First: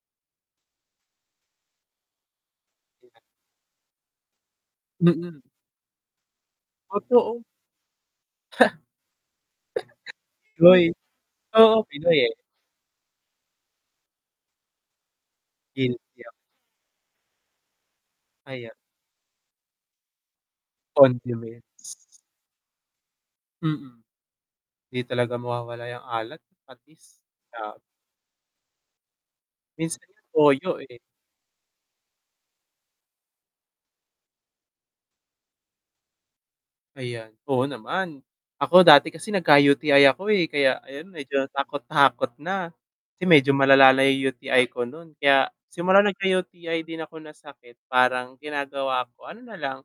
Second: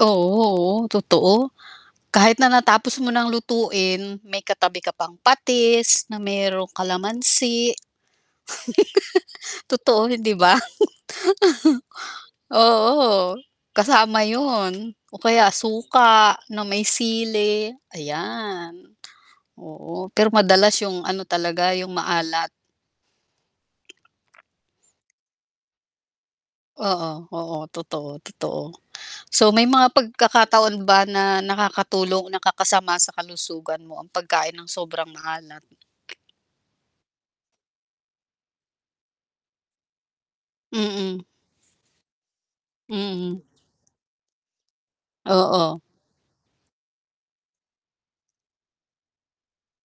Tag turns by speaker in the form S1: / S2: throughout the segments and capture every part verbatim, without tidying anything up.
S1: Oo, oo, totoo. Kahit na natapos mo
S2: [unintelligible]
S1: ng lutuin, may katabi ka pang
S2: Mm.
S1: patis, na merong
S2: Totoo.
S1: kalamansi totoo, hindi ba?
S2: Pinoy. Oo, Pinoy, eh.
S1: Oo, kasama yun, o kaya
S2: Guilty ako.
S1: suka, na may sili,
S2: Ayan.
S1: ayan. Oo, pero madalas yung ano talaga, yung
S2: Condiments.
S1: maalat.
S2: Mm. ‘Di talaga mawawala ‘yang alat, at
S1: Oo,
S2: least
S1: oo,
S2: oo.
S1: totoo, totoo. So may mga
S2: Minsan nga toyo,
S1: pagkakataon
S2: eh.
S1: ba na nakakatulong, nakakasama sa kalusugan mo ang pagkain ng sobrang maalat?
S2: Ayan, oo naman. Ako dati kasi nagka-U-T-I ako, eh, kaya ayun
S1: Mm.
S2: medyo natakot-takot na, kasi
S1: Mm.
S2: medyo malalala na 'yong U-T-I ko no'n kaya,
S1: Oo.
S2: simula nagka-U-T-I din ako na sakit parang ginagawa ko, ano na lang,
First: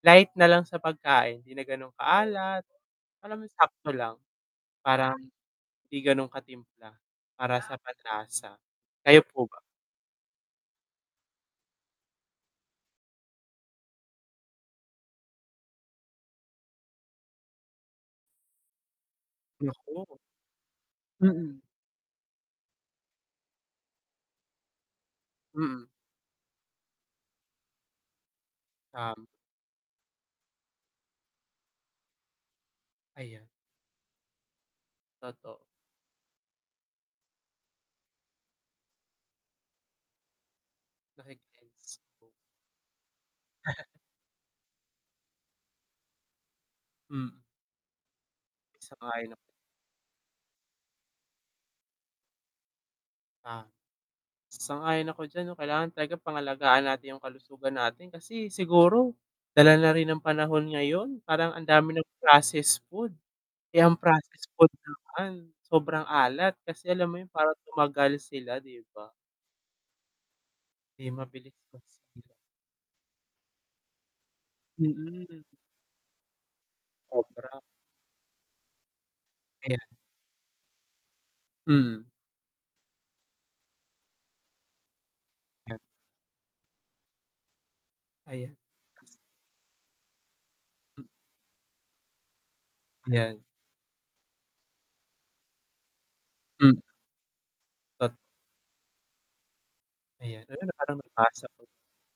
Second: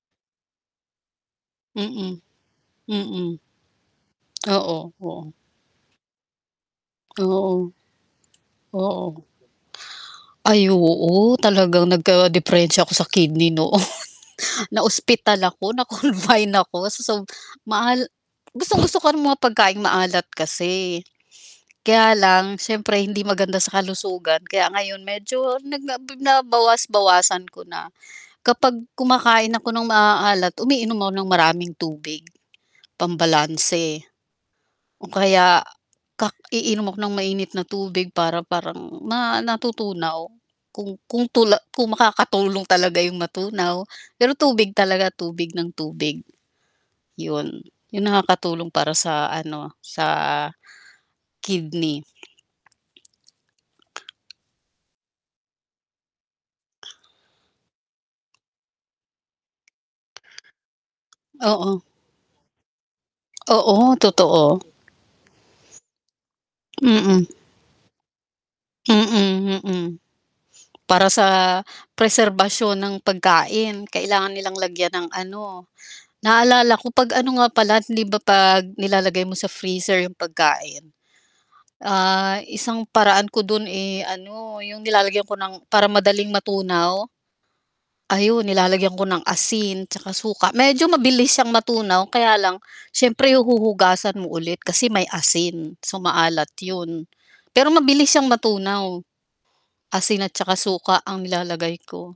S2: light na lang sa pagkain, hindi na gano’ng
S1: Mm
S2: ka-alat,
S1: ,mm.
S2: alam mo yung sakto lang,
S1: Oo,
S2: parang
S1: oo.
S2: hindi ganon ka-timpla para
S1: Oo.
S2: sa panlasa. Kayo
S1: Oo.
S2: po ba?
S1: Ay oo, talagang nagka-diperensiya ako sa kidney noon. Na-ospital ako na-confine ako sa sob maal gustong-gusto ko ng mga pagkaing
S2: Naku.
S1: maalat kasi,
S2: Mm.
S1: kaya lang, siyempre hindi maganda sa kalusugan kaya ngayon medyo
S2: Mm.
S1: nagnab nabawas-bawasan ko na. Kapag
S2: Tama.
S1: kumakain ako ng maaalat, umiinom ako ng maraming tubig, pang
S2: Ayan.
S1: balanse. O
S2: Totoo.
S1: kaya kak iinom ako ng mainit na tubig para parang ma natutunaw, kung kung tula kung
S2: Naki-cleanse mo.
S1: makakatulong talaga yung matunaw, pero tubig talaga, tubig nang tubig.
S2: Mm.
S1: ‘Yon, yung nakakatulong para
S2: Sa bahay
S1: sa
S2: lang.
S1: ano, sa, kidney. e
S2: Ah. Sang-ayon ako diyan 'no, kailangan talaga pangalagaan natin yung kalusugan natin kasi siguro, dala na rin ng panahon ngayon, parang ang
S1: Oo.
S2: dami ng processed food. Eh, ang
S1: Oo,
S2: processed
S1: totoo.
S2: food naman, sobrang alat kasi alam mo,
S1: Mm.
S2: yun parang tumagal sila ‘di ba.
S1: Mm, mm. Para
S2: Eh, mabilis
S1: sa
S2: masira.
S1: preserbasyon ng pagkain kailangan nilang lagyan ng
S2: Mm.
S1: ano, naalala ko 'pag ano nga
S2: Sobra.
S1: pala, hindi ba 'pag nilalagay mo sa
S2: Ayan.
S1: freezer yung pagkain,
S2: Mm.
S1: ah, isang paraan ko dun, eh, ano yung nilalagyan ko ng
S2: ‘Yan.
S1: para madaling matunaw, ayun
S2: Ayan.
S1: nilalagyan ko ng asin tsaka suka, medyo mabilis siyang matunaw kaya lang, siyempre
S2: ‘Yan.
S1: huhugasan mo ulit kasi may asin, so maalat
S2: Hmm.
S1: yun. Pero mabilis
S2: Tot
S1: siyang matunaw. Asin
S2: Ayan.
S1: tsaka
S2: Uy, na parang
S1: suka ang
S2: nabasa ko ‘yan.
S1: nilalagay ko.